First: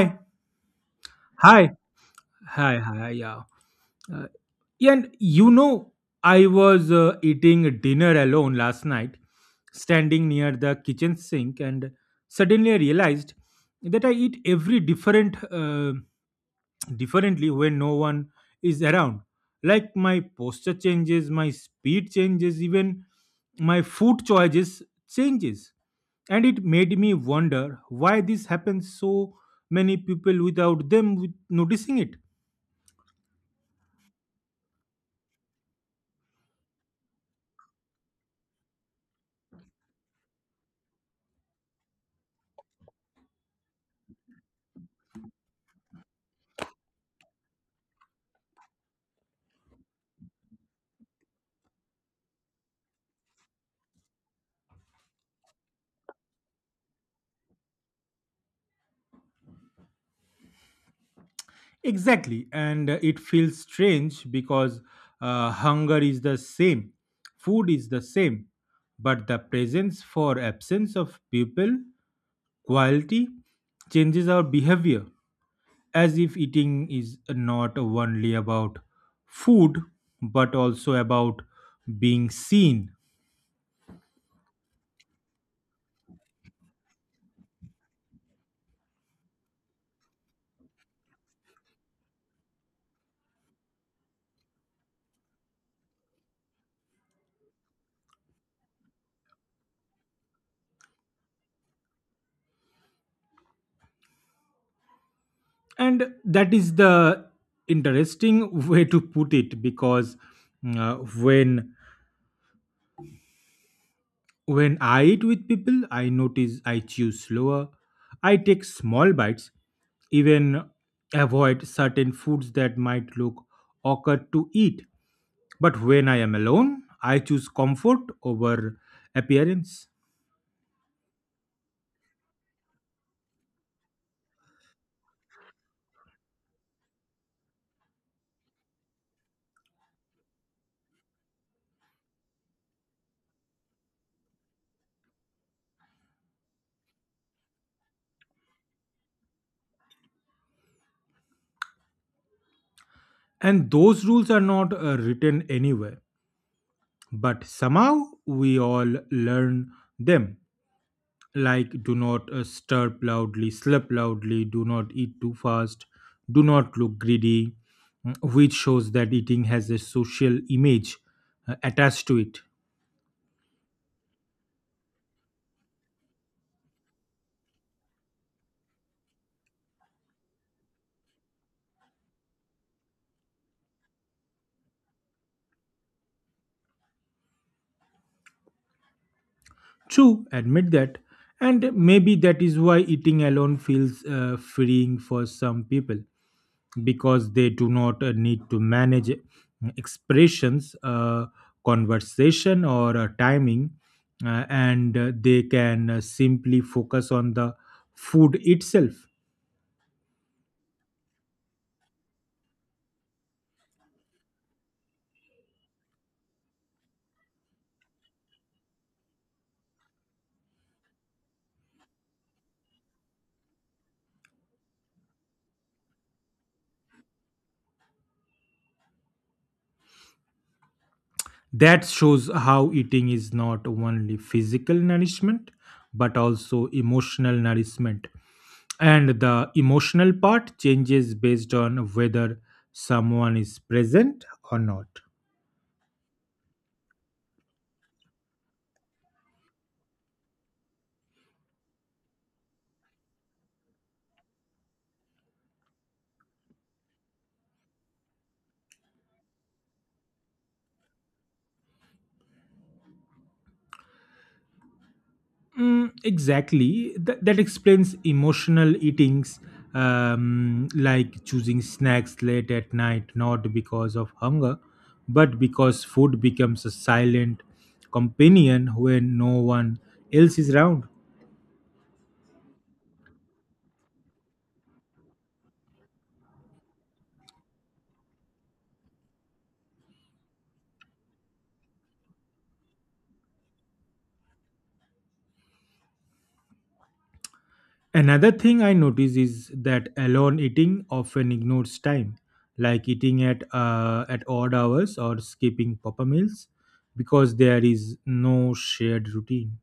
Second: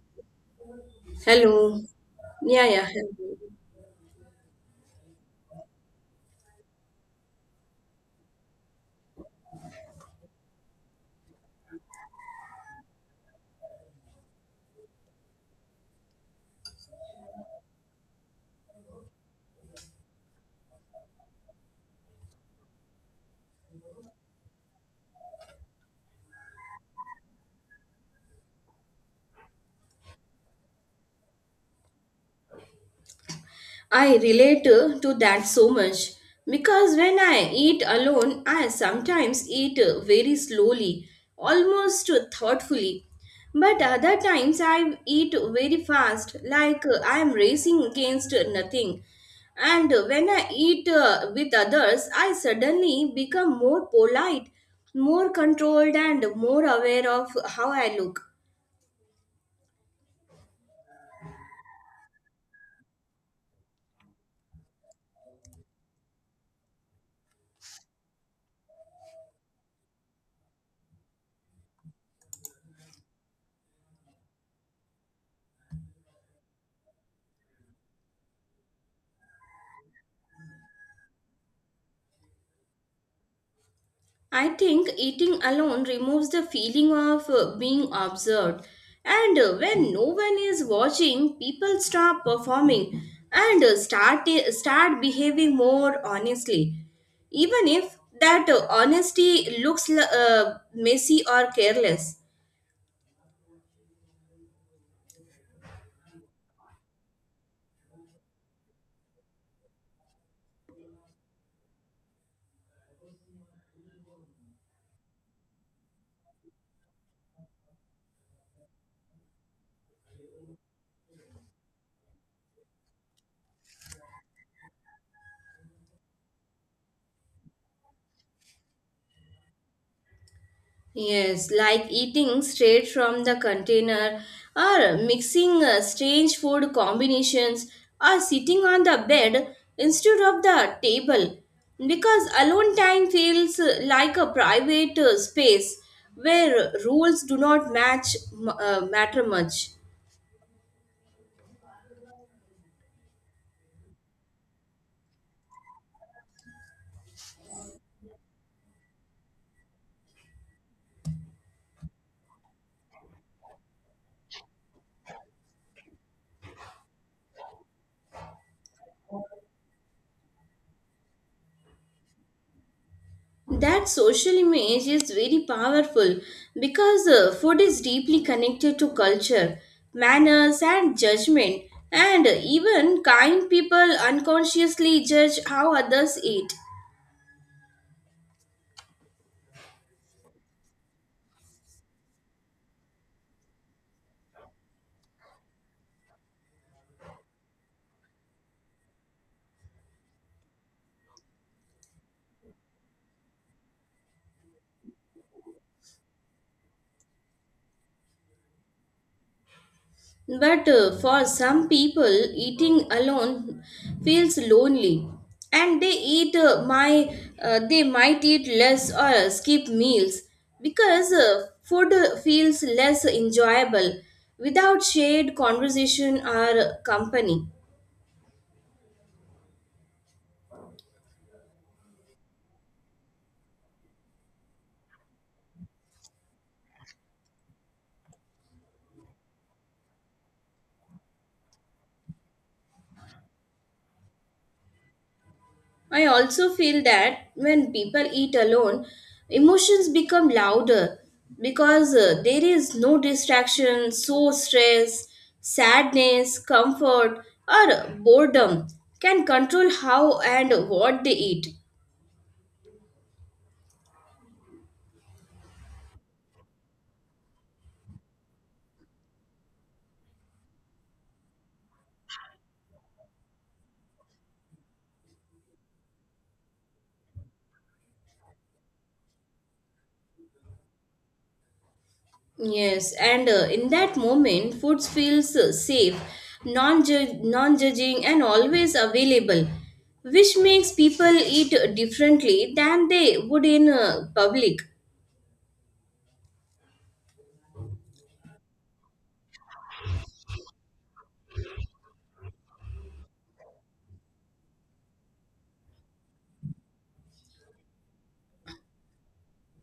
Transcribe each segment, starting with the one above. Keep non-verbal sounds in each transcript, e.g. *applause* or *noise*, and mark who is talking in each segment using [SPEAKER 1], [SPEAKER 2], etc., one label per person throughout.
[SPEAKER 1] Hi. Hi.
[SPEAKER 2] Hello. Yeah,
[SPEAKER 1] Hi.
[SPEAKER 2] yeah,
[SPEAKER 1] Hi.
[SPEAKER 2] hello.
[SPEAKER 1] Yeah. Uh, yeah, I was eating dinner alone last night, standing near the kitchen sink, and suddenly I realized that I eat every different differently when no one is around. Like my posture changes, my speed changes, even my food choices changes, and it made me wonder why this happens so many people without noticing it.
[SPEAKER 2] I relate to that so much because when I eat alone, I sometimes eat very slowly, almost thoughtfully. But other times I eat very fast, like I am racing against nothing. And when I eat with others, I suddenly become more polite, more controlled, and more aware of how I look.
[SPEAKER 1] Exactly, and it feels strange because hunger is the same, food is the same, but the presence for absence of people, quality, changes our behavior as if eating is not only about food but also about being seen.
[SPEAKER 2] I think eating alone removes the feeling of being observed. And when no one is watching, people stop performing and start behaving more honestly. Even if that honesty looks messy or careless.
[SPEAKER 1] And that is the interesting *laughs* way to put it because uh, when When I eat with people, I notice I chew slower. I take small bites, even avoid certain foods that might look awkward to eat. But when I am alone, I choose comfort over appearance.
[SPEAKER 2] Yes, like eating straight from the container or mixing strange food combinations or sitting on the bed instead of the table because alone time feels like a private space where rules do not matter much.
[SPEAKER 1] And those rules are not written anywhere, but somehow we all learn them. Like do not stir loudly, slurp loudly, do not eat too fast, do not look greedy, which shows that eating has a social image attached to it.
[SPEAKER 2] That social image is very powerful because food is deeply connected to culture, manners, and judgment, and even kind people unconsciously judge how others eat.
[SPEAKER 1] True, admit that. And maybe that is why eating alone feels freeing for some people, because they do not need to manage expressions, conversation, or timing, and they can simply focus on the food itself.
[SPEAKER 2] But for some people, eating alone feels lonely, and they might eat less or skip meals because food feels less enjoyable without shared conversation or company.
[SPEAKER 1] That shows how eating is not only physical nourishment but also emotional nourishment. And the emotional part changes based on whether someone is present or not.
[SPEAKER 2] I also feel that when people eat alone, emotions become louder because there is no distraction, so stress, sadness, comfort, or boredom can control how and what they eat.
[SPEAKER 1] Mm, exactly. That explains emotional eatings, like choosing snacks late at night, not because of hunger, but because food becomes a silent companion when no one else is around.
[SPEAKER 2] Yes, and in that moment, food feels safe, non non judging, and always available, which makes people eat differently than they would in public.
[SPEAKER 1] Another thing I notice is that alone eating often ignores time, like eating at odd hours or skipping proper meals, because there is no shared routine.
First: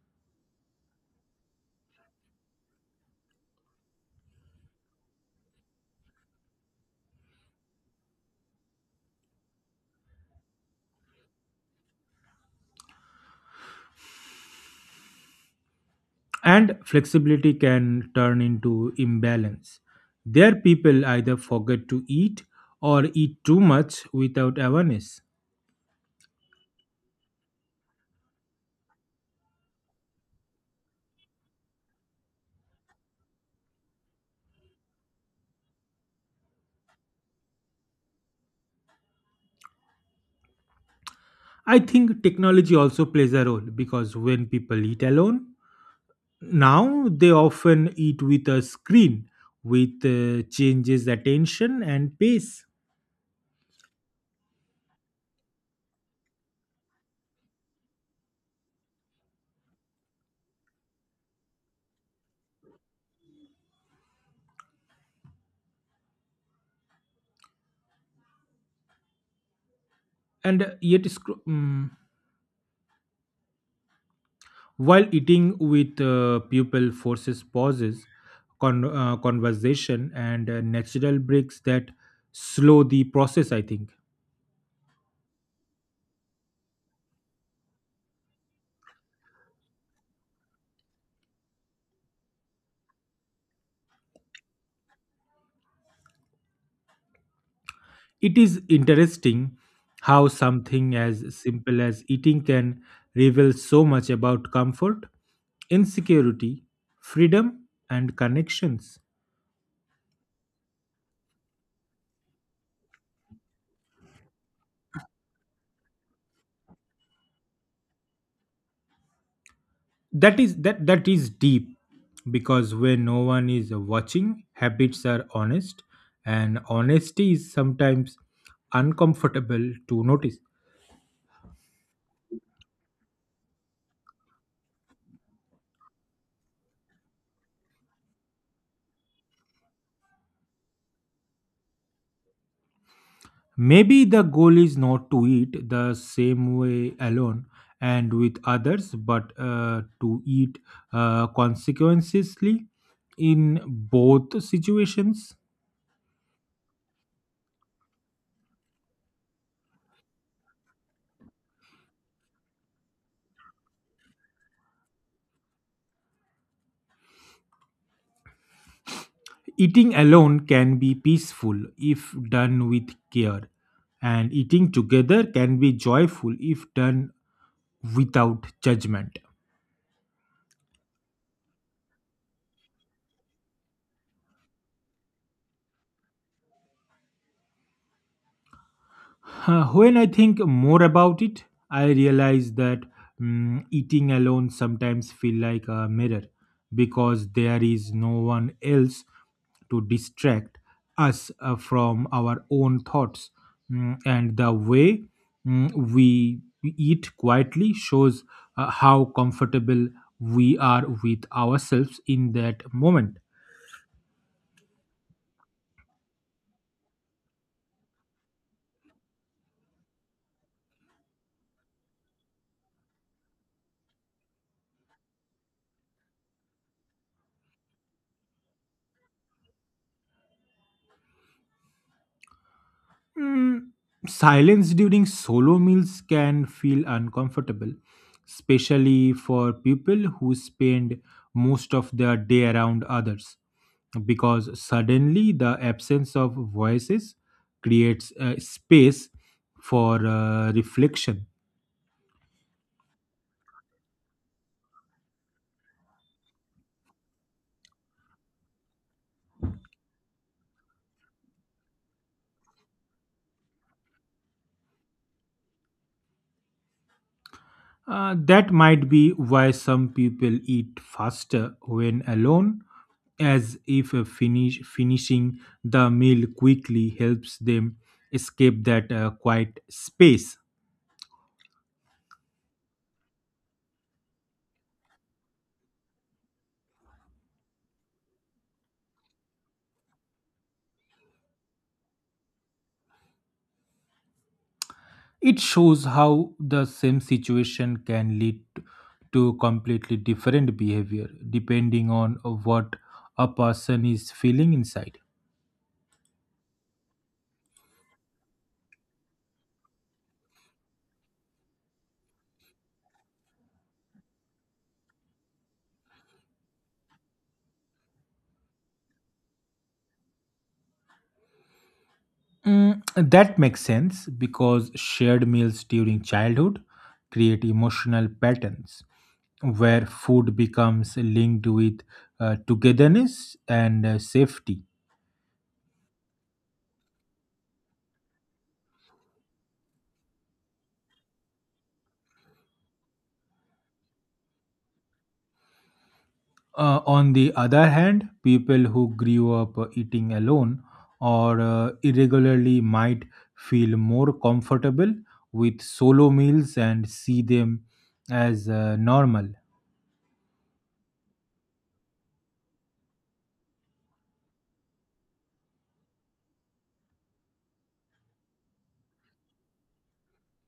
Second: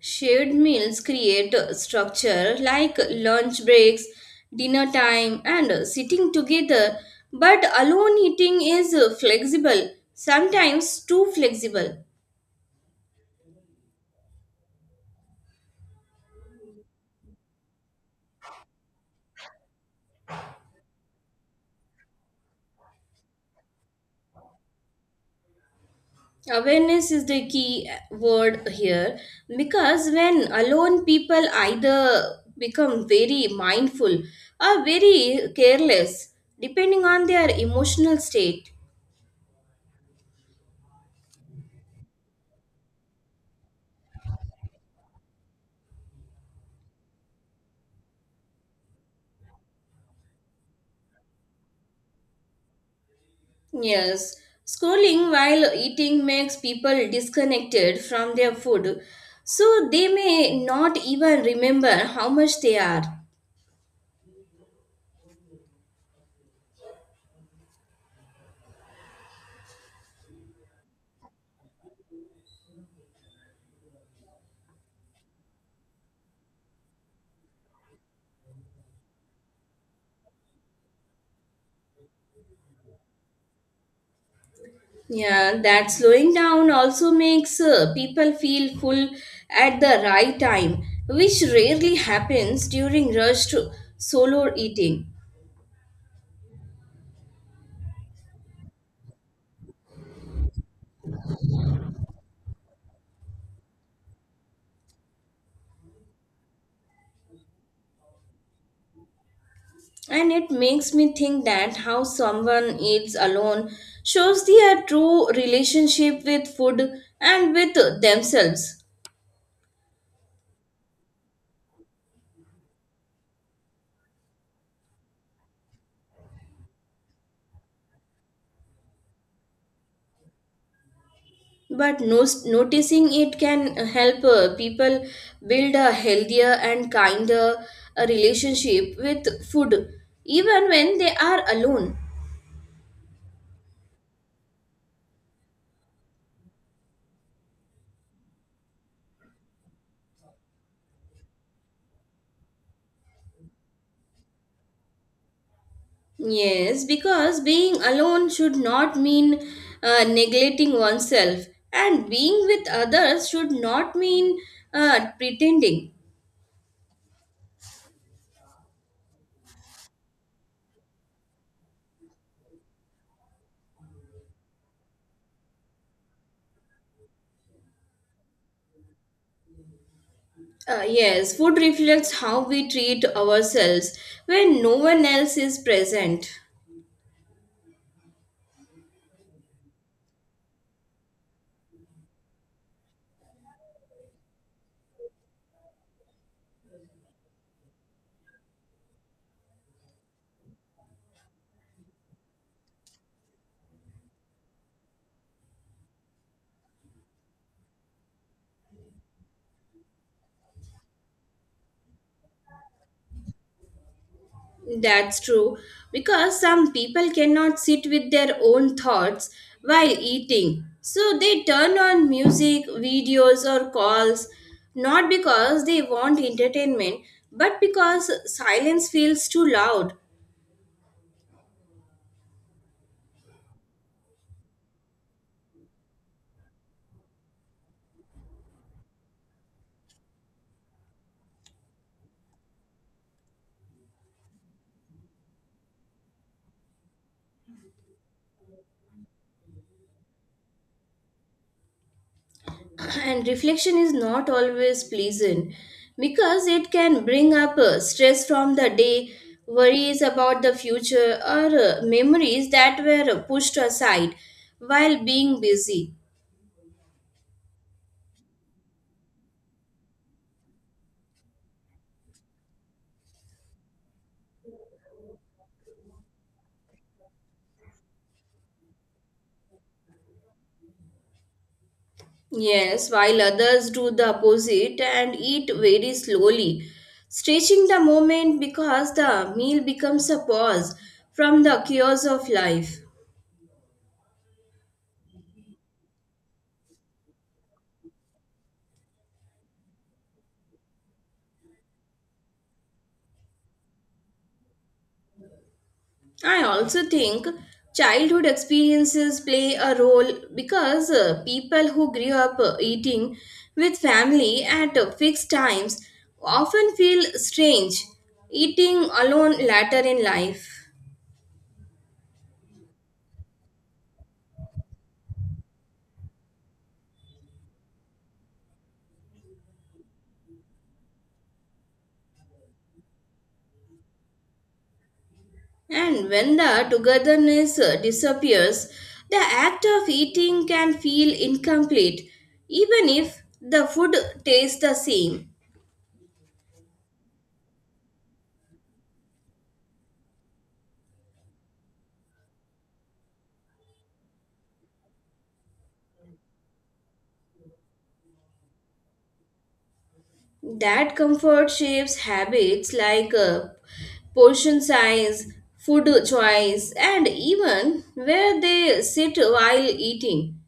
[SPEAKER 2] Shared meals create a structure like lunch breaks, dinner time, and sitting together, but alone eating is flexible, sometimes too flexible.
[SPEAKER 1] And flexibility can turn into imbalance. There, people either forget to eat or eat too much without awareness.
[SPEAKER 2] Awareness is the key word here because when alone people either become very mindful or very careless, depending on their emotional state.
[SPEAKER 1] I think technology also plays a role because when people eat alone, now they often eat with a screen, with changes attention and pace.
[SPEAKER 2] Yes, scrolling while eating makes people disconnected from their food, so they may not even remember how much they are.
[SPEAKER 1] And yet, while eating with people forces pauses, conversation, and natural breaks that slow the process, I think.
[SPEAKER 2] Yeah, that slowing down also makes people feel full at the right time, which rarely happens during rushed solo eating.
[SPEAKER 1] It is interesting how something as simple as eating can reveal so much about comfort, insecurity, freedom, and connections.
[SPEAKER 2] And it makes me think that how someone eats alone shows their true relationship with food and with themselves.
[SPEAKER 1] That that is deep because when no one is watching, habits are honest, and honesty is sometimes uncomfortable to notice.
[SPEAKER 2] But noticing it can help people build a healthier and kinder relationship with food, even when they are alone.
[SPEAKER 1] Maybe the goal is not to eat the same way alone and with others, but to eat consequently in both situations.
[SPEAKER 2] Yes, because being alone should not mean neglecting oneself, and being with others should not mean pretending.
[SPEAKER 1] Eating alone can be peaceful if done with care, and eating together can be joyful if done without judgment.
[SPEAKER 2] Yes, food reflects how we treat ourselves when no one else is present.
[SPEAKER 1] When I think more about it, I realize that, eating alone sometimes feel like a mirror because there is no one else to distract us from our own thoughts. And the way, we eat quietly shows how comfortable we are with ourselves in that moment.
[SPEAKER 2] That's true, because some people cannot sit with their own thoughts while eating. So they turn on music, videos, or calls, not because they want entertainment, but because silence feels too loud.
[SPEAKER 1] Mm, Silence during solo meals can feel uncomfortable, especially for people who spend most of their day around others, because suddenly the absence of voices creates a space for reflection.
[SPEAKER 2] *clears throat* And reflection is not always pleasant because it can bring up stress from the day, worries about the future, or memories that were pushed aside while being busy.
[SPEAKER 1] That might be why some people eat faster when alone, as if finishing the meal quickly helps them escape that quiet space.
[SPEAKER 2] Yes, while others do the opposite and eat very slowly, stretching the moment because the meal becomes a pause from the chaos of life.
[SPEAKER 1] It shows how the same situation can lead to completely different behavior depending on what a person is feeling inside.
[SPEAKER 2] I also think childhood experiences play a role because people who grew up eating with family at fixed times often feel strange eating alone later in life.
[SPEAKER 1] Mm, that makes sense because shared meals during childhood create emotional patterns where food becomes linked with togetherness and safety.
[SPEAKER 2] And when the togetherness disappears, the act of eating can feel incomplete, even if the food tastes the same.
[SPEAKER 1] On the other hand, people who grew up eating alone or irregularly might feel more comfortable with solo meals and see them as normal.
[SPEAKER 2] That comfort shapes habits like portion size, food choice, and even where they sit while eating.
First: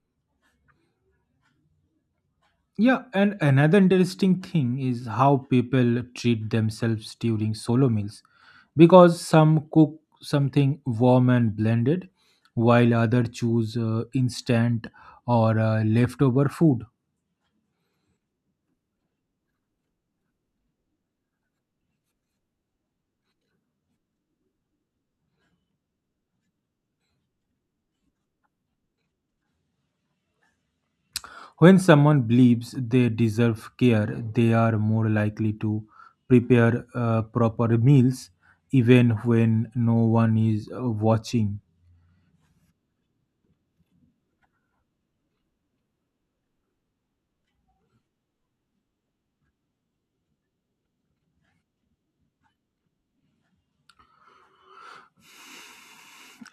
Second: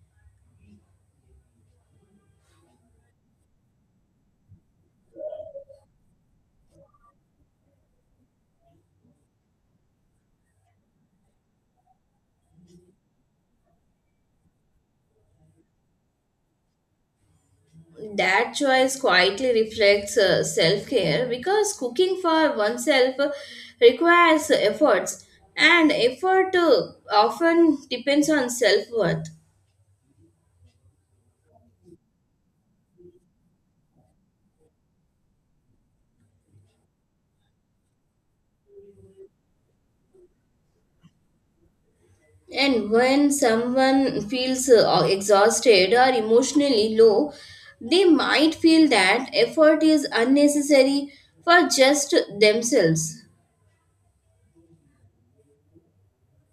[SPEAKER 1] Yeah, and another interesting thing is how people treat themselves during solo meals because some cook something warm and blended while others choose instant or leftover food.
[SPEAKER 2] That choice quietly reflects self-care because cooking for oneself requires efforts and effort often depends on self-worth.
[SPEAKER 1] When someone believes they deserve care, they are more likely to prepare proper meals even when no one is watching.
[SPEAKER 2] And when someone feels exhausted or emotionally low, they might feel that effort is unnecessary for just themselves.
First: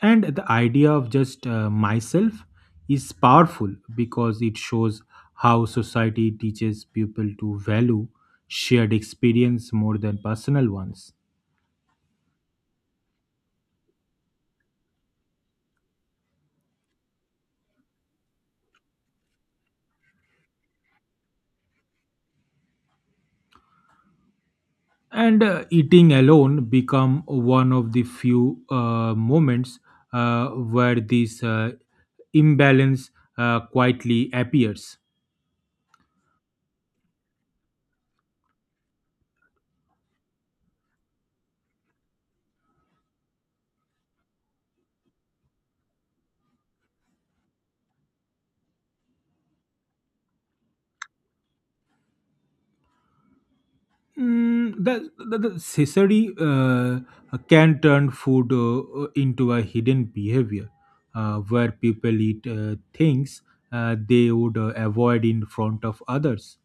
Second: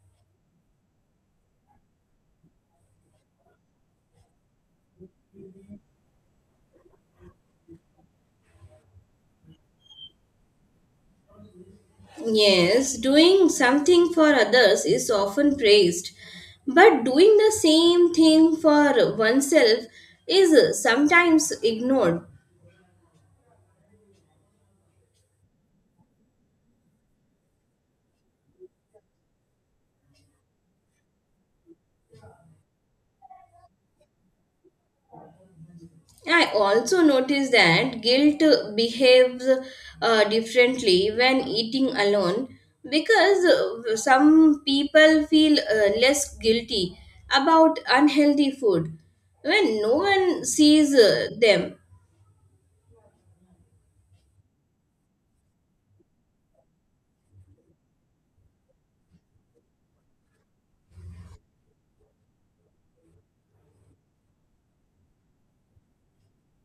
[SPEAKER 1] And the idea of just myself is powerful because it shows how society teaches people to value shared experience more than personal ones.
[SPEAKER 2] Yes, doing something for others is often praised, but doing the same thing for oneself is sometimes ignored.
[SPEAKER 1] And eating alone become one of the few moments where this imbalance quietly appears.
[SPEAKER 2] I also notice that guilt behaves differently when eating alone because some people feel less guilty about unhealthy food when no one sees them.
[SPEAKER 1] The Caesari can turn food into a hidden behavior where people eat things they would avoid in front of others,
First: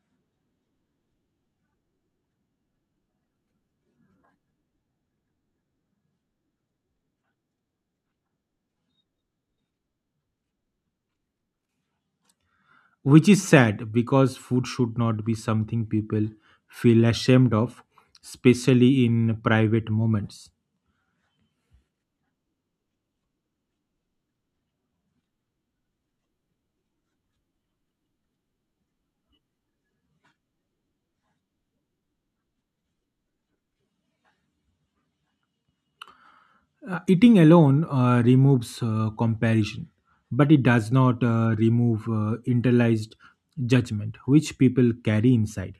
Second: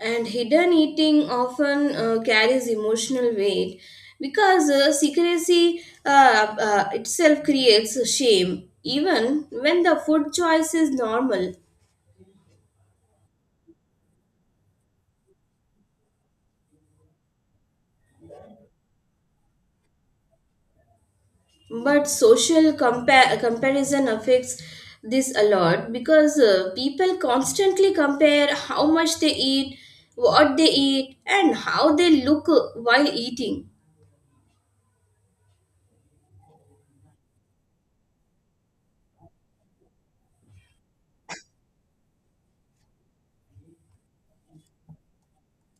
[SPEAKER 2] And hidden eating often carries emotional weight because secrecy itself creates shame, even when the food choice is normal.
[SPEAKER 1] which is sad because food should not be something people feel ashamed of, especially in private moments.
[SPEAKER 2] But social comparison affects this a lot because people constantly compare how much they eat, what they eat, and how they look while eating.
[SPEAKER 1] Eating alone removes comparison, but it does not remove internalized judgment, which people carry inside.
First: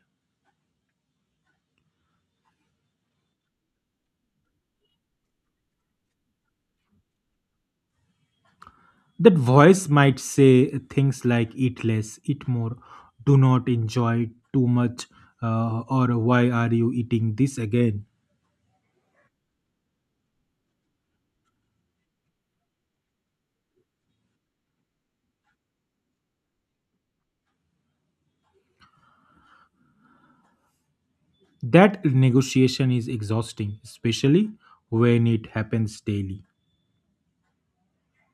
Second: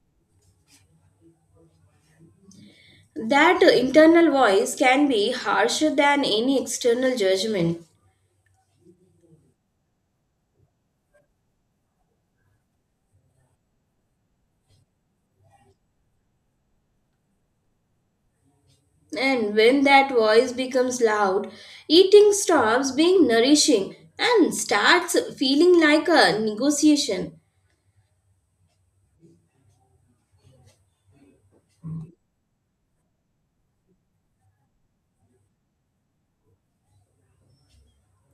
[SPEAKER 2] That internal voice can be harsher than any external judgment.
[SPEAKER 1] That voice might say things like eat less, eat more, do not enjoy too much, or why are you eating this again?
[SPEAKER 2] And when that voice becomes loud, eating stops being nourishing and starts feeling like a negotiation,
[SPEAKER 1] That negotiation is exhausting, especially when it happens daily.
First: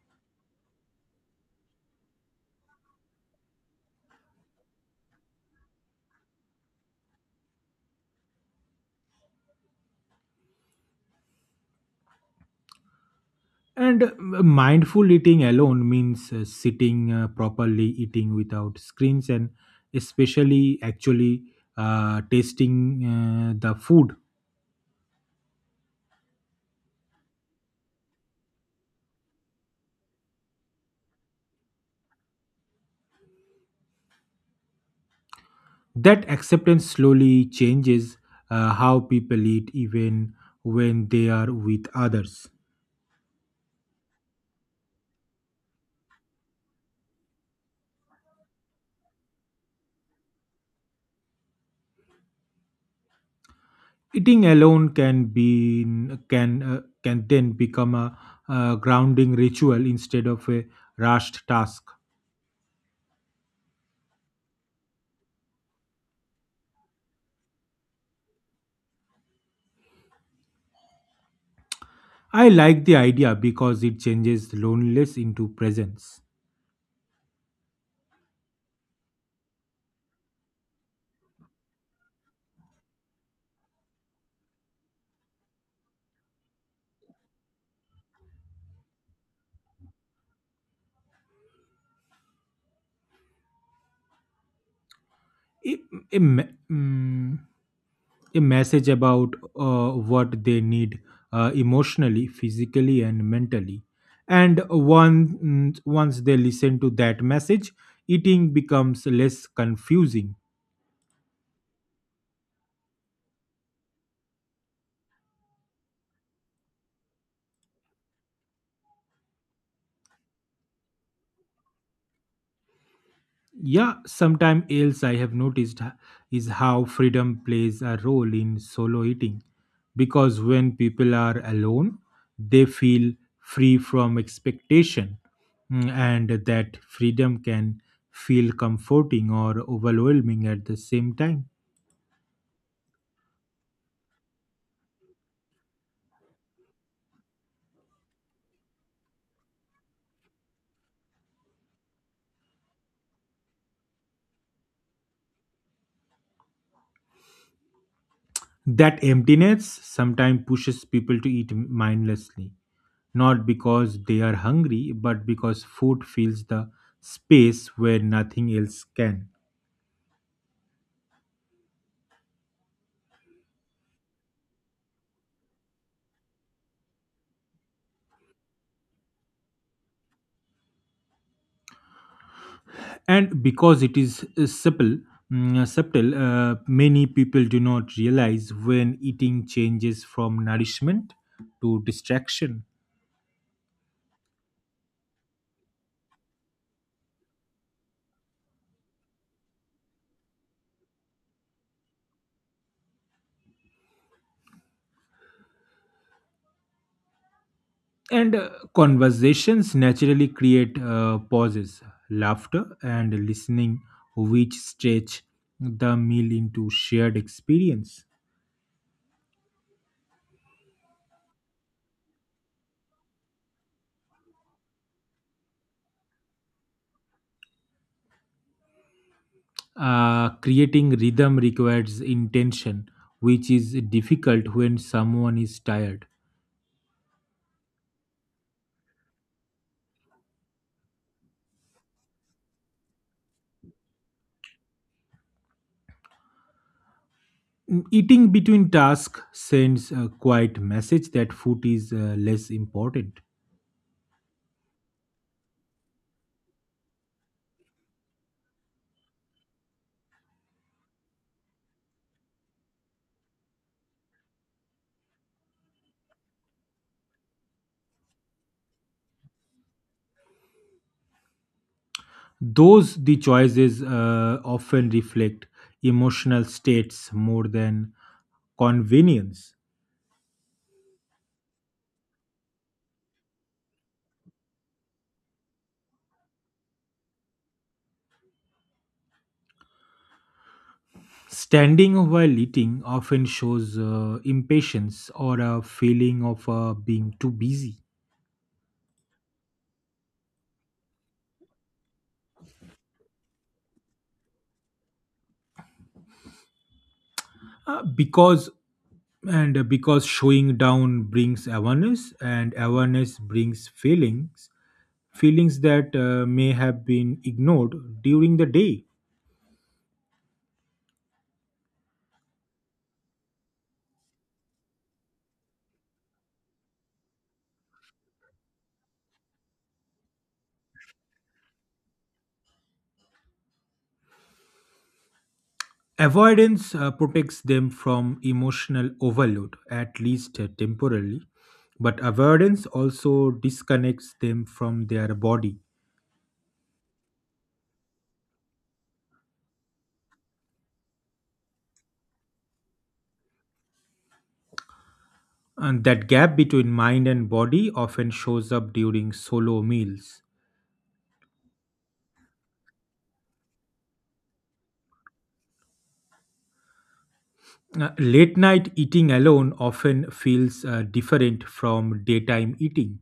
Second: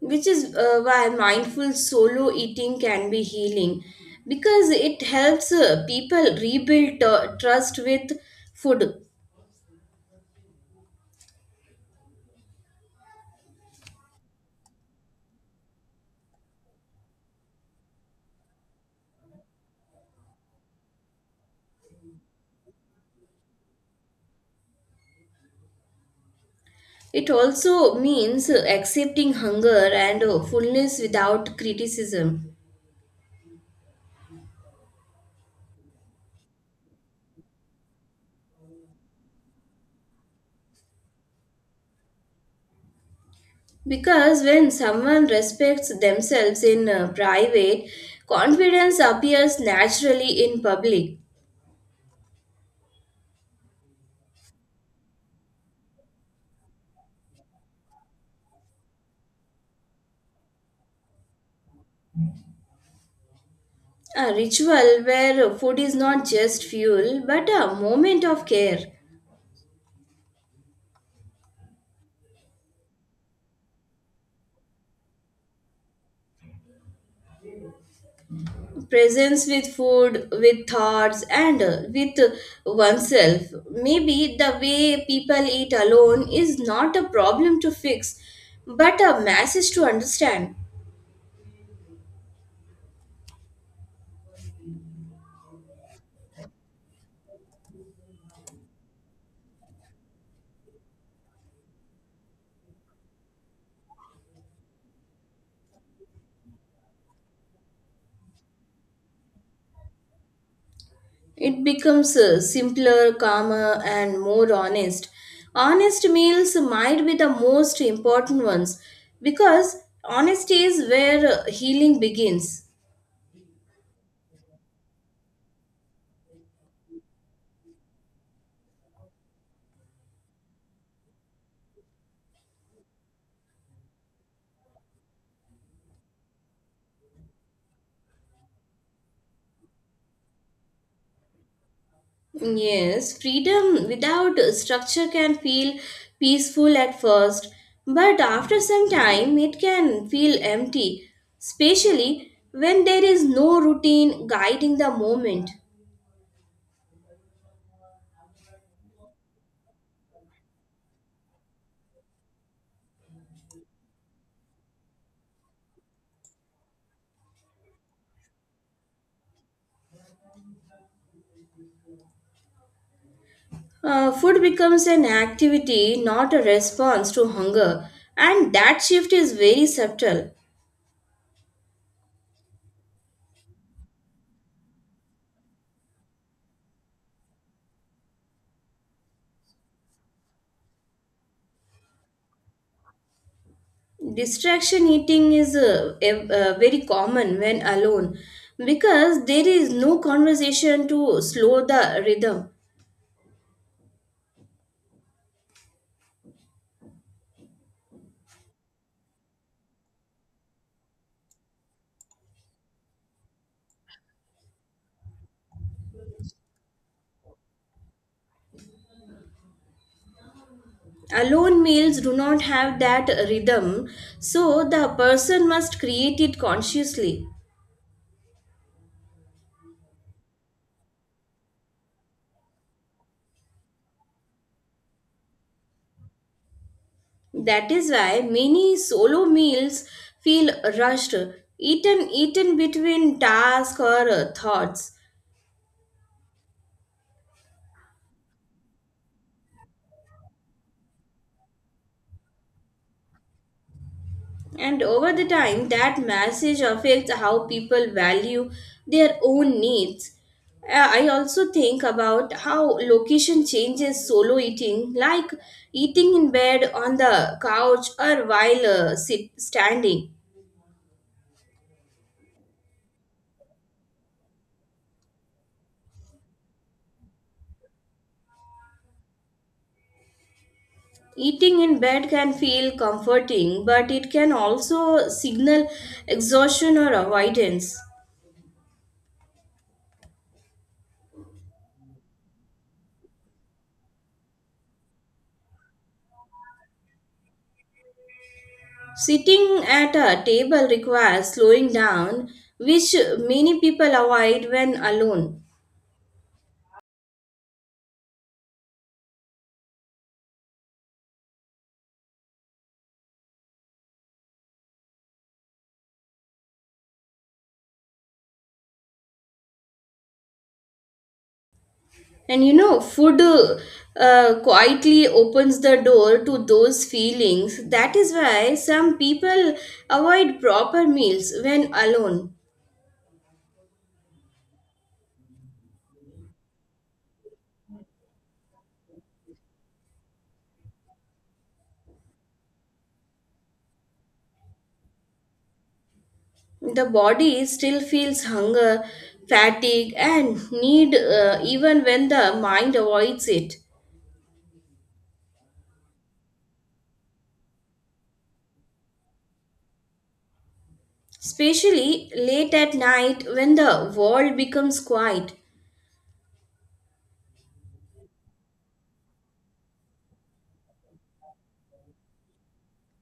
[SPEAKER 2] which is why mindful solo eating can be healing because it helps people rebuild trust with food.
[SPEAKER 1] And mindful eating alone means sitting properly, eating without screens, and especially actually tasting the food.
[SPEAKER 2] It also means accepting hunger and fullness without criticism.
[SPEAKER 1] That acceptance slowly changes how people eat even when they are with others.
[SPEAKER 2] Because when someone respects themselves in private, confidence appears naturally in public.
[SPEAKER 1] Eating alone can be, can then become a, grounding ritual instead of a rushed task.
[SPEAKER 2] A ritual where food is not just fuel but a moment of care.
[SPEAKER 1] I like the idea because it changes loneliness into presence.
[SPEAKER 2] Presence with food, with thoughts, and with oneself. Maybe the way people eat alone is not a problem to fix but a message to understand.
[SPEAKER 1] Im- im- mm, a message about what they need emotionally, physically, and mentally. And once they listen to that message, eating becomes less confusing.
[SPEAKER 2] It becomes simpler, calmer, and more honest. Honest meals might be the most important ones because honesty is where healing begins.
[SPEAKER 1] Yeah, sometime else I have noticed is how freedom plays a role in solo eating because when people are alone, they feel free from expectation, and that freedom can feel comforting or overwhelming at the same time.
[SPEAKER 2] Yes, freedom without structure can feel peaceful at first, but after some time it can feel empty, especially when there is no routine guiding the moment.
[SPEAKER 1] That emptiness sometimes pushes people to eat mindlessly, not because they are hungry, but because food fills the space where nothing else can.
[SPEAKER 2] Food becomes an activity, not a response to hunger, and that shift is very subtle.
[SPEAKER 1] And because it is subtle, many people do not realize when eating changes from nourishment to distraction.
[SPEAKER 2] Distraction eating is very common when alone because there is no conversation to slow the rhythm.
[SPEAKER 1] And conversations naturally create pauses, laughter, and listening, which stretch the meal into shared experience.
[SPEAKER 2] Alone meals do not have that rhythm, so the person must create it consciously.
[SPEAKER 1] Creating rhythm requires intention, which is difficult when someone is tired.
[SPEAKER 2] That is why many solo meals feel rushed, eaten between tasks or thoughts.
[SPEAKER 1] Eating between tasks sends a quiet message that food is less important.
[SPEAKER 2] And over the time, that message affects how people value their own needs. I also think about how location changes solo eating, like eating in bed, on the couch, or while standing.
[SPEAKER 1] Those the choices often reflect emotional states more than convenience.
[SPEAKER 2] Eating in bed can feel comforting, but it can also signal exhaustion or avoidance.
[SPEAKER 1] Standing while eating often shows impatience or a feeling of being too busy.
[SPEAKER 2] Sitting at a table requires slowing down, which many people avoid when alone.
[SPEAKER 1] Uh, because because showing down brings awareness and awareness brings feelings, feelings that may have been ignored during the day.
[SPEAKER 2] And food quietly opens the door to those feelings. That is why some people avoid proper meals when alone.
[SPEAKER 1] Avoidance protects them from emotional overload, at least temporarily, but avoidance also disconnects them from their body.
[SPEAKER 2] The body still feels hunger, fatigue, and need even when the mind avoids it.
[SPEAKER 1] And that gap between mind and body often shows up during solo meals.
[SPEAKER 2] Especially late at night when the world becomes quiet.
[SPEAKER 1] Late night eating alone often feels different from daytime eating.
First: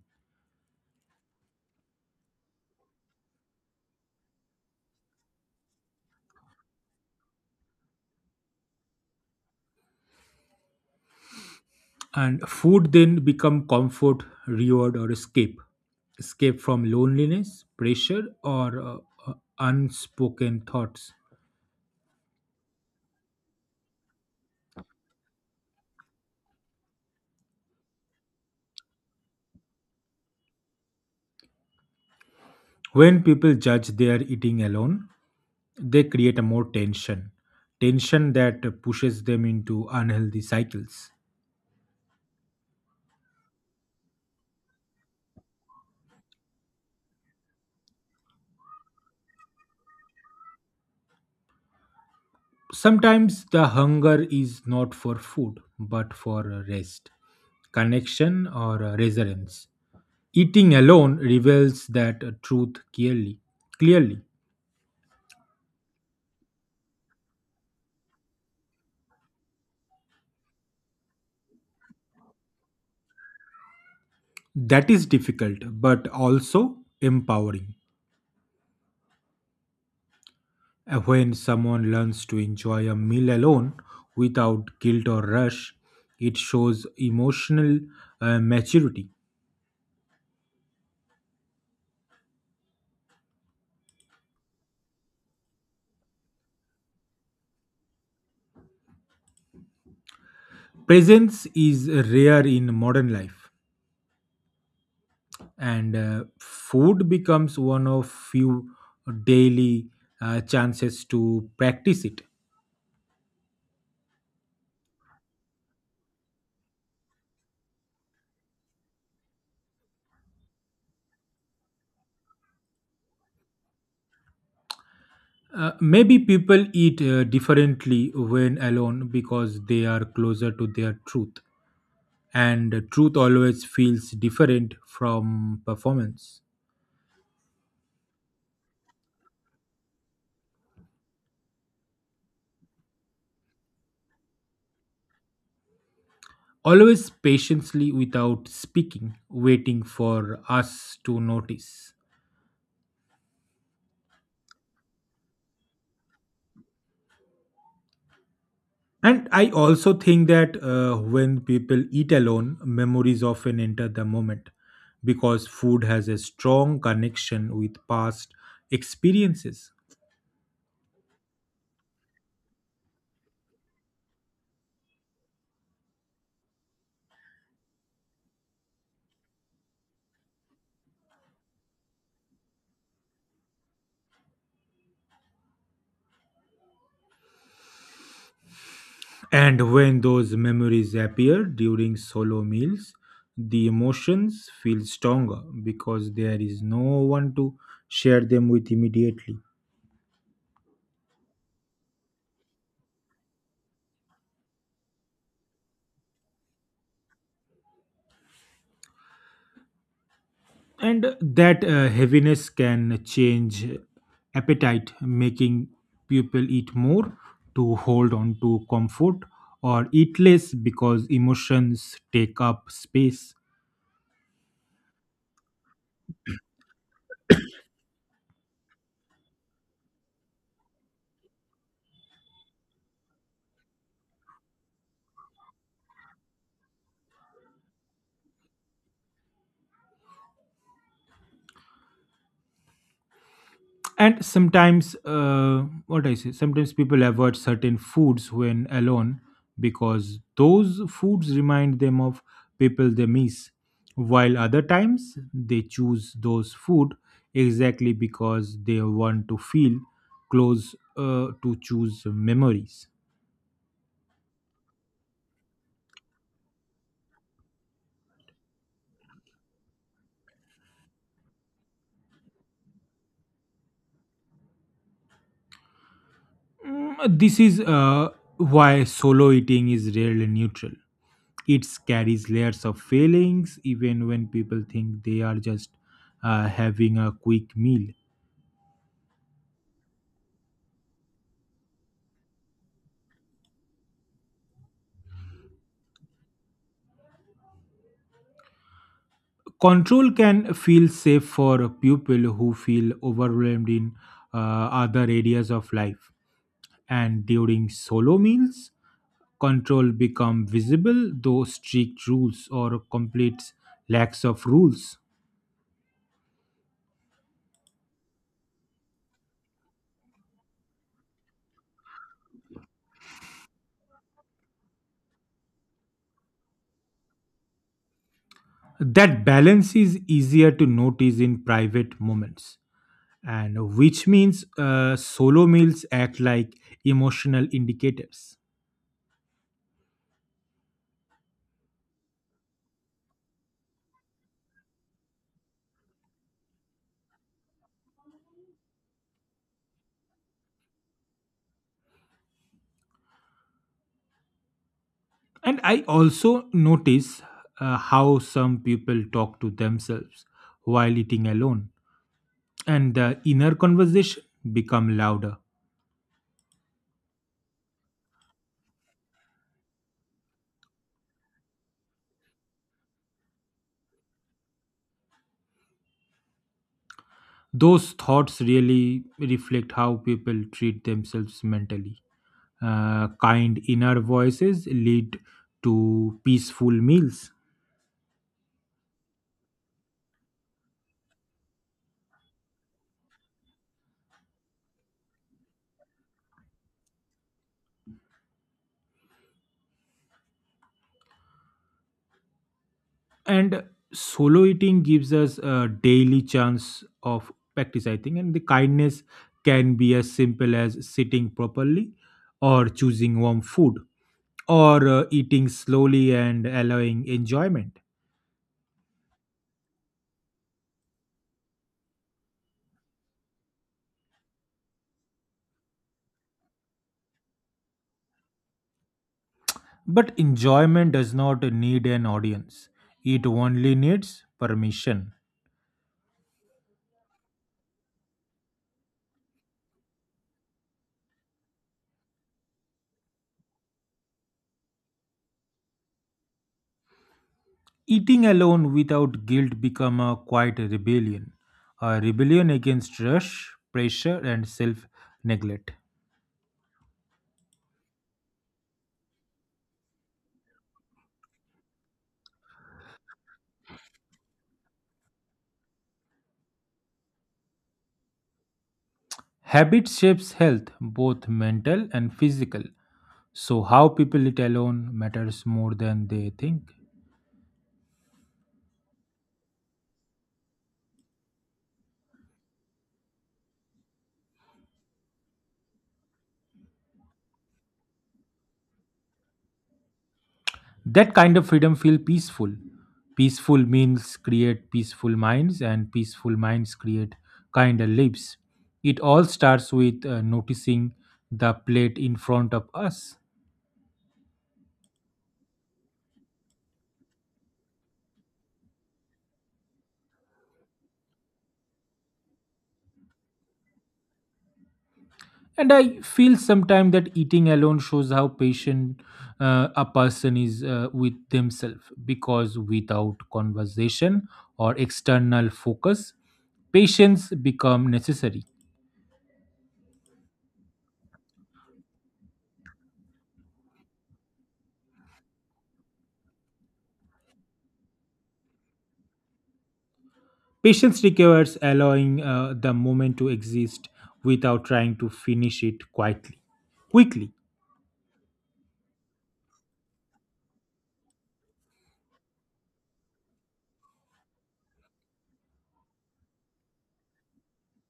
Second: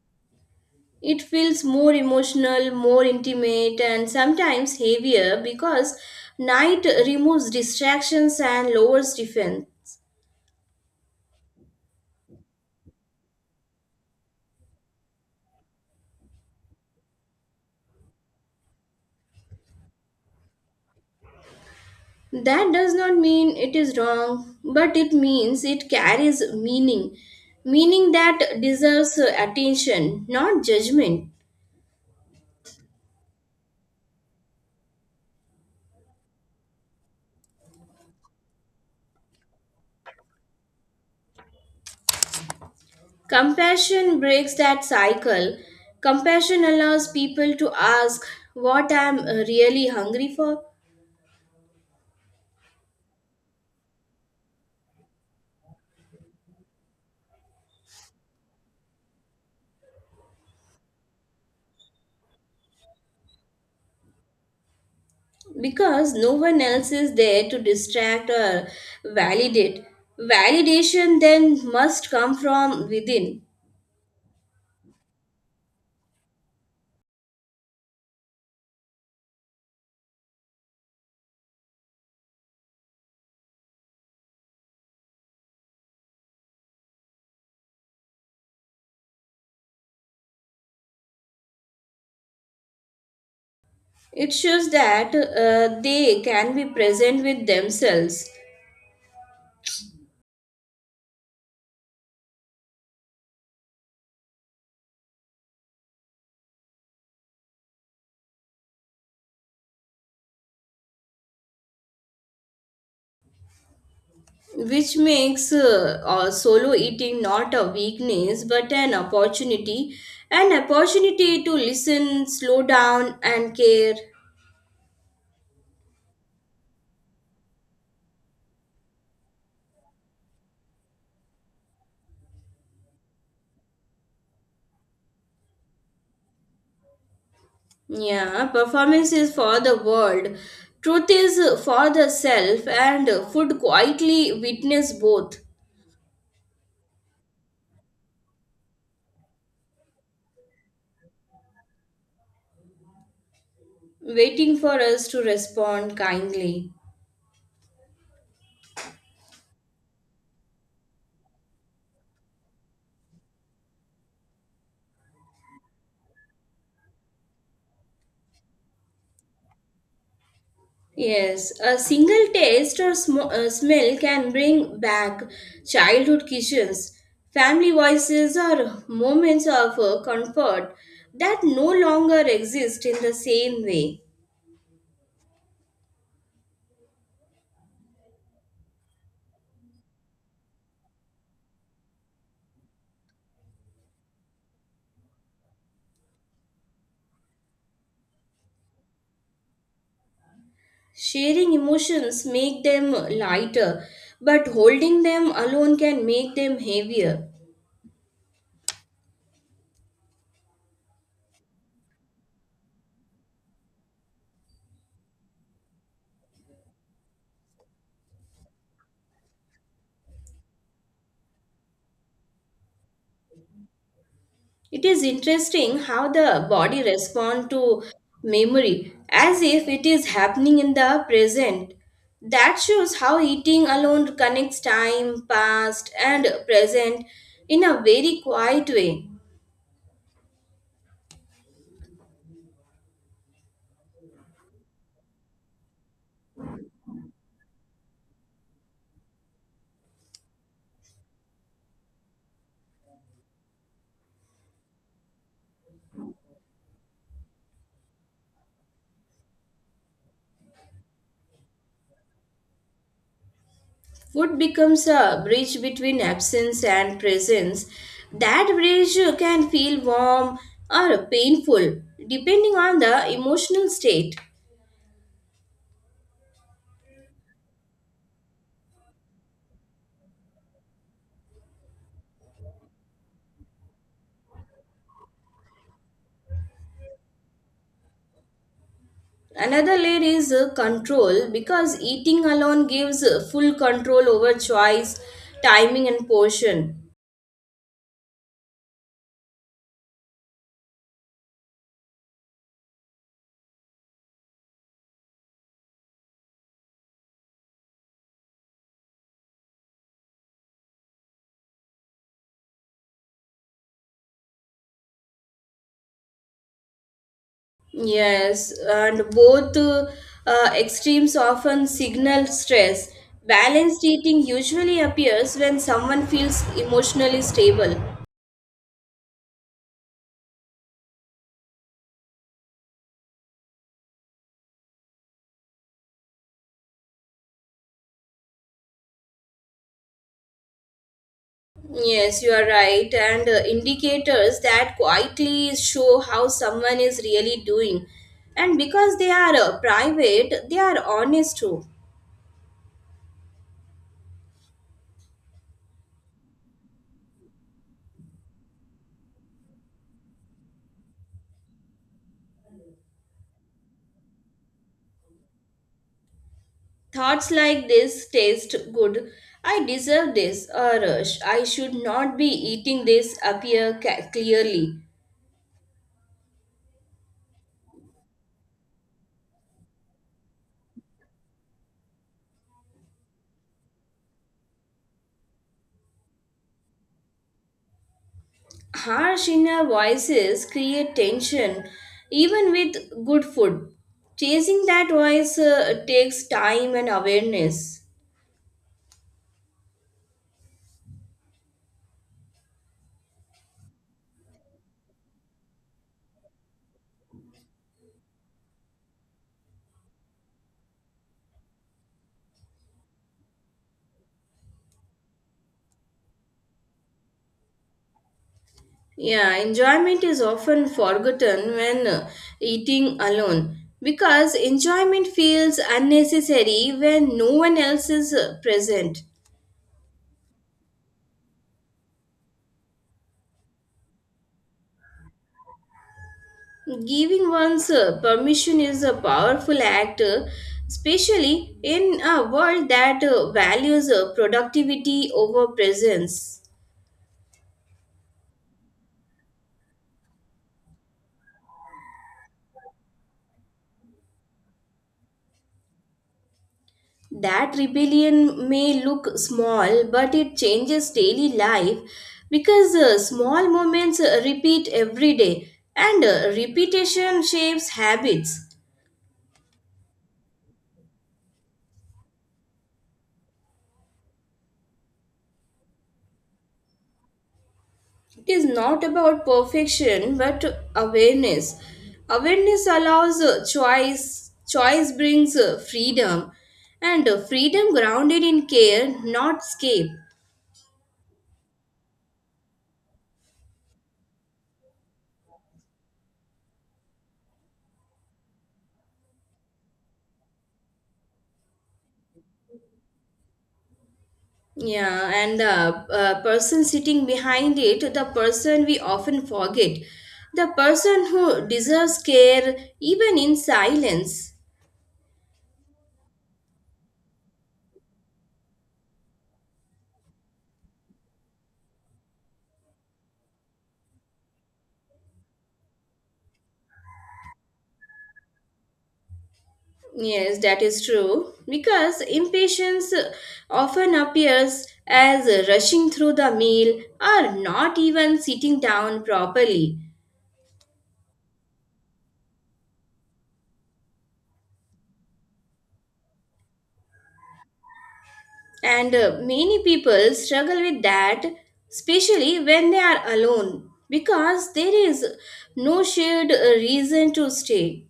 [SPEAKER 2] It feels more emotional, more intimate, and sometimes heavier because night removes distractions and lowers defense.
[SPEAKER 1] And food then become comfort, reward, or escape, escape from loneliness, pressure, or uh, unspoken thoughts.
[SPEAKER 2] That does not mean it is wrong, but it means it carries meaning, meaning that deserves attention, not judgment.
[SPEAKER 1] When people judge their eating alone, they create a more tension, tension that pushes them into unhealthy cycles.
[SPEAKER 2] Compassion breaks that cycle. Compassion allows people to ask what I'm really hungry for
[SPEAKER 1] Sometimes the hunger is not for food but for rest, connection, or resonance. Eating alone reveals that truth clearly.
[SPEAKER 2] because no one else is there to distract or validate. Validation then must come from within.
[SPEAKER 1] That is difficult, but also empowering. When someone learns to enjoy a meal alone without guilt or rush, it shows emotional maturity.
[SPEAKER 2] It shows that they can be present with themselves,
[SPEAKER 1] Presence is rare in modern life, and food becomes one of few daily chances to practice it.
[SPEAKER 2] which makes solo eating not a weakness but an opportunity, an opportunity to listen, slow down, and care.
[SPEAKER 1] Maybe people eat differently when alone because they are closer to their truth. And truth always feels different from performance.
[SPEAKER 2] Yeah, performance is for the world, truth is for the self, and food quietly witness both,
[SPEAKER 1] Always patiently without speaking, waiting for us to notice.
[SPEAKER 2] waiting for us to respond kindly.
[SPEAKER 1] And I also think that when people eat alone, memories often enter the moment because food has a strong connection with past experiences.
[SPEAKER 2] Yes, a single taste or smell can bring back childhood kitchens, family voices, or moments of comfort that no longer exist in the same way.
[SPEAKER 1] And when those memories appear during solo meals, the emotions feel stronger because there is no one to share them with immediately.
[SPEAKER 2] Sharing emotions make them lighter, but holding them alone can make them heavier.
[SPEAKER 1] And that heaviness can change appetite, making people eat more to hold on to comfort or eat less because emotions take up space.
[SPEAKER 2] It is interesting how the body responds to memory as if it is happening in the present. That shows how eating alone connects time, past, and present in a very quiet way.
[SPEAKER 1] And sometimes, what I say sometimes people avoid certain foods when alone because those foods remind them of people they miss, while other times they choose those food exactly because they want to feel close to choose memories.
[SPEAKER 2] Food becomes a bridge between absence and presence. That bridge can feel warm or painful depending on the emotional state.
[SPEAKER 1] This is why solo eating is rarely neutral. It carries layers of failings, even when people think they are just having a quick meal.
[SPEAKER 2] Another layer is control because eating alone gives full control over choice, timing, and portion.
[SPEAKER 1] Control can feel safe for people who feel overwhelmed in other areas of life. And during solo meals, control become visible, though strict rules or complete lacks of rules.
[SPEAKER 2] Yes, and both extremes often signal stress. Balanced eating usually appears when someone feels emotionally stable.
[SPEAKER 1] That balance is easier to notice in private moments. And which means solo meals act like emotional indicators.
[SPEAKER 2] Yes, you are right. And indicators that quietly show how someone is really doing. And because they are private, they are honest too.
[SPEAKER 1] And I also notice how some people talk to themselves while eating alone, and the inner conversation become louder.
[SPEAKER 2] Thoughts like this taste good. I deserve this, or I should not be eating this appear clearly.
[SPEAKER 1] Those thoughts really reflect how people treat themselves mentally. Kind inner voices lead to peaceful meals.
[SPEAKER 2] Harsh inner voices create tension, even with good food. Chasing that voice takes time and awareness.
[SPEAKER 1] And solo eating gives us a daily chance of practice, I think, and the kindness can be as simple as sitting properly, or choosing warm food, or eating slowly and allowing enjoyment.
[SPEAKER 2] Yeah, enjoyment is often forgotten when eating alone because enjoyment feels unnecessary when no one else is present.
[SPEAKER 1] But enjoyment does not need an audience, it only needs permission.
[SPEAKER 2] Giving one's permission is a powerful act, especially in a world that values productivity over presence.
[SPEAKER 1] Eating alone without guilt become a quiet rebellion, a rebellion against rush, pressure, and self neglect.
[SPEAKER 2] That rebellion may look small, but it changes daily life because small moments repeat every day and repetition shapes habits.
[SPEAKER 1] Habit shapes health, both mental and physical. So, how people eat alone matters more than they think.
[SPEAKER 2] It is not about perfection but awareness. Awareness allows choice, choice brings freedom, and freedom grounded in care, not escape.
[SPEAKER 1] That kind of freedom feels peaceful. Peaceful meals create peaceful minds, and peaceful minds create kinder lives. It all starts with noticing the plate in front of us.
[SPEAKER 2] Yeah, and the person sitting behind it, the person we often forget, the person who deserves care even in silence.
[SPEAKER 1] And I feel sometimes that eating alone shows how patient a person is with themselves because without conversation or external focus, patience become necessary.
[SPEAKER 2] Yes, that is true. Because impatience often appears as rushing through the meal or not even sitting down properly.
[SPEAKER 1] Patience requires allowing the moment to exist without trying to finish it quietly quickly.
[SPEAKER 2] And many people struggle with that, especially when they are alone, because there is no shared reason to stay.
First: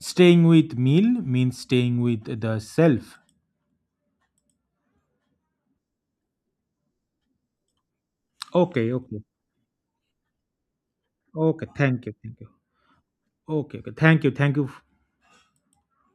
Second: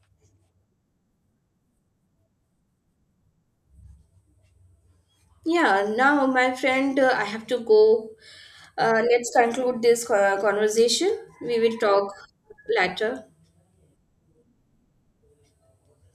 [SPEAKER 1] Staying with meal means staying with the self.
[SPEAKER 2] Yeah, now my friend, I have to go.
[SPEAKER 1] Okay, okay.
[SPEAKER 2] Let's conclude this conversation. We
[SPEAKER 1] Okay,
[SPEAKER 2] will
[SPEAKER 1] thank
[SPEAKER 2] talk
[SPEAKER 1] you, thank you.
[SPEAKER 2] later.
[SPEAKER 1] Okay, okay, thank you, thank you.